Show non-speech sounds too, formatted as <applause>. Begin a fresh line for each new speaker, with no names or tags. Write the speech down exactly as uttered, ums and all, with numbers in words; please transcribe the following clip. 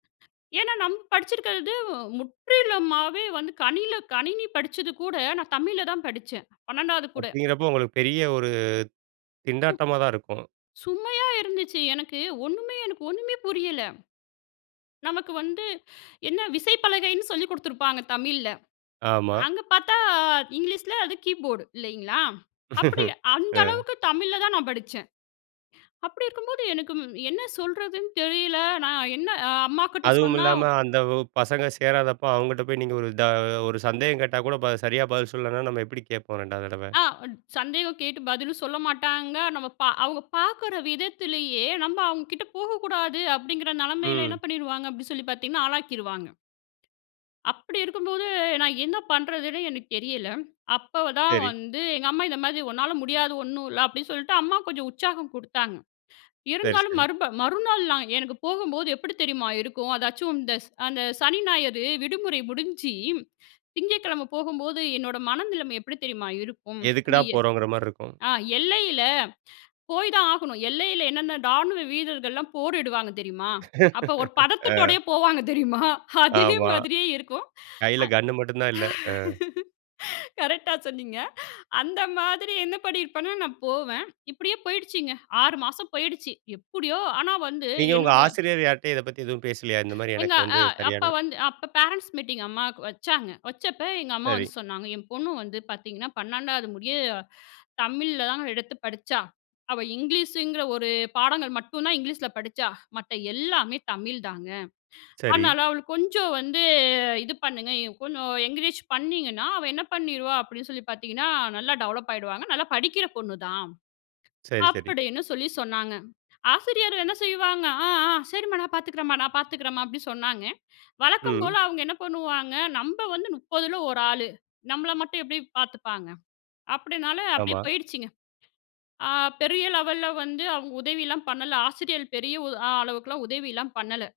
ஏன்னா நம்ம படிச்சிருக்றது முற்றிலுமாவே வந்து, கனியில கணினி படிச்சது கூட நான் தமிழ்ல தான் படிச்சேன். பன்னெண்டாது கூட.
அப்டிங்கிறப்போ உங்களுக்கு பெரிய ஒரு திண்டாட்டமா தான் இருக்கும்.
சுமையா இருந்துச்சு. எனக்கு ஒண்ணுமே, எனக்கு ஒண்ணுமே புரியல. நமக்கு வந்து என்ன விசைப்பலகைன்னு சொல்லிக் குடுத்திருப்பாங்க தமிழ்ல.
ஆமா.
அங்கே பார்த்தா இங்கிலீஷ்ல அது கீபோர்ட் இல்லைங்களா? அப்டி அந்த
அ.
அளவுக்கு தமிழ்ல தான் நான் படிச்சேன், அப்டி இருக்கும்போது எனக்கு என்ன சொல்றதுன்னு தெரியல. நான் என்ன அ அம்மாகிட்ட
அதுவும்
சொன்னா
இல்லாம அந்த வ் பசங்க சேராதப்போ அவுங்கட்ட போய், நீங்க த ஒரு சந்தேகம் கேட்டா கூட, ப சரியா பதில் சொல்லலைனா, நம்ம எப்டி கேட்போம் ரெண்டாவது தடவ?
ஆ சந்தேகம் கேட்டு பதிலும் சொல்ல மாட்டாங்க. நம்ம பா அவுங்க பாக்குற விதத்திலேயே, நம்ப அவுங்க கிட்ட போகக்கூடாது அப்டிங்கிற நெலமையில என்ன
ம்.
பண்ணிடுவாங்க அப்டி சொல்லி பாத்தீங்கன்னா, ஆளாக்கிருவாங்க. அப்டி இருக்கும்போது நான் என்ன பண்றதுன்னு எனக்கு தெரியல. அப்போதான்
சரி.
வந்து எங்க அம்மா இந்த மாதிரி உன்னால முடியாத ஒண்ணும் இல்ல, அப்டின்னு சொல்ட்டு, அம்மா கொஞ்சம் உற்சாகம் குடுத்தாங்க.
சரி,
இருந்தாலும்
சரி.
மறுப மறுநாள்லா எனக்கு போகம்போது எப்டி தெரியுமா இருக்கும்? அதாச்சும் இந்த ஸ் அந்த சனி ஞாயிறு விடுமுறை முடிஞ்சி, திங்கக்கிழமை போகும்போது, என்னோட மனநிலைமை எப்டி தெரியுமா இருக்கும்?
எதுக்குடா
<unintelligible>
போறோம்ங்கற மாரி இருக்கும்.
ஆ எல்லையில போய் தான் ஆகணும். எல்லையில என்னென்ன டாணுவ வீரர்கள்லாம் போரிடுவாங்க தெரியுமா? அப்ப ஒரு
ஆ.
பதத்துதோடயே போவாங்க தெரியுமா? அதே
ஆமா.
மாதிரியே இருக்கும்.
கையில கன்னு மட்டும் தான் இல்ல. ஆ.
<unintelligible> கரெக்ட்டா சொன்னீங்க. அந்த மாதிரி என்ன பண்ணியிருப்பேனா நான் போவேன். இப்டியே போயிடுச்சுங்க. ஆறு மாசம் போயிடுச்சு. எப்டியோ ஆனா வந்து
நீங்க உங்க
என்னோட
ஆசிரியர் யார்ட்டயும் இத பத்தி எதுவும் பேசலையா? இந்த மாரி
எங்க
எனக்கு வந்து
அ அப்ப
சரியான
வந்து அப்ப பேரன்ட்ஸ் மீட்டிங் அம்மாவுக்கு வச்சாங்க. வச்சப்போ எங்க அம்மா வந்து
சரி.
சொன்னாங்க. என் பொண்ணு வந்து பாத்தீங்கன்னா பன்னெண்டாவது முடிய, தமிழில் தாங்க எடுத்து படிச்சா, அவ இங்கிலீஷங்கிற ஒரு பாடங்கள் மட்டும்தான் இங்கிலீஷ்ல படிச்சா. மத்த எல்லாமே தமிழ் தாங்க.
சரி.
அதனால அவளுக்கு கொஞ்சம் வந்து இது பண்ணுங்க. கொஞ்சம் என்கரேஜ் பண்ணிங்கன்னா, அவ என்ன பண்ணிருவா அப்டின்னு சொல்லி பாத்தீங்கன்னா, நல்லா டெவலப் ஆயிடுவாங்க. நல்லா படிக்கிற பொண்ணுதான்,
சரி, சரி.
அப்டின்னு சொல்லி சொன்னாங்க. ஆசிரியர்கள் என்ன செய்வாங்க? அ, அ, சரிம்மா நான் பாத்துக்கிறேன்ம்மா, நான் பாத்துக்கிறேன்ம்மா அப்டின்னு சொன்னாங்க. வழக்கம் போல
ம்.
அவுங்க என்ன பண்ணுவாங்க, நம்ப வந்து முப்பதுல ஒரு ஆளு. நம்மள மட்டும் எப்டி பாத்துப்பாங்க, அப்டினால அப்டியே
ஆமா.
போயிருச்சுங்க. ஆ பெரிய லெவல்ல வந்து அவுங்க உதவிலாம் பண்ணல. ஆசிரியள் பெரிய உ அளவுக்கெல்லாம் உதவிலாம் பண்ணல.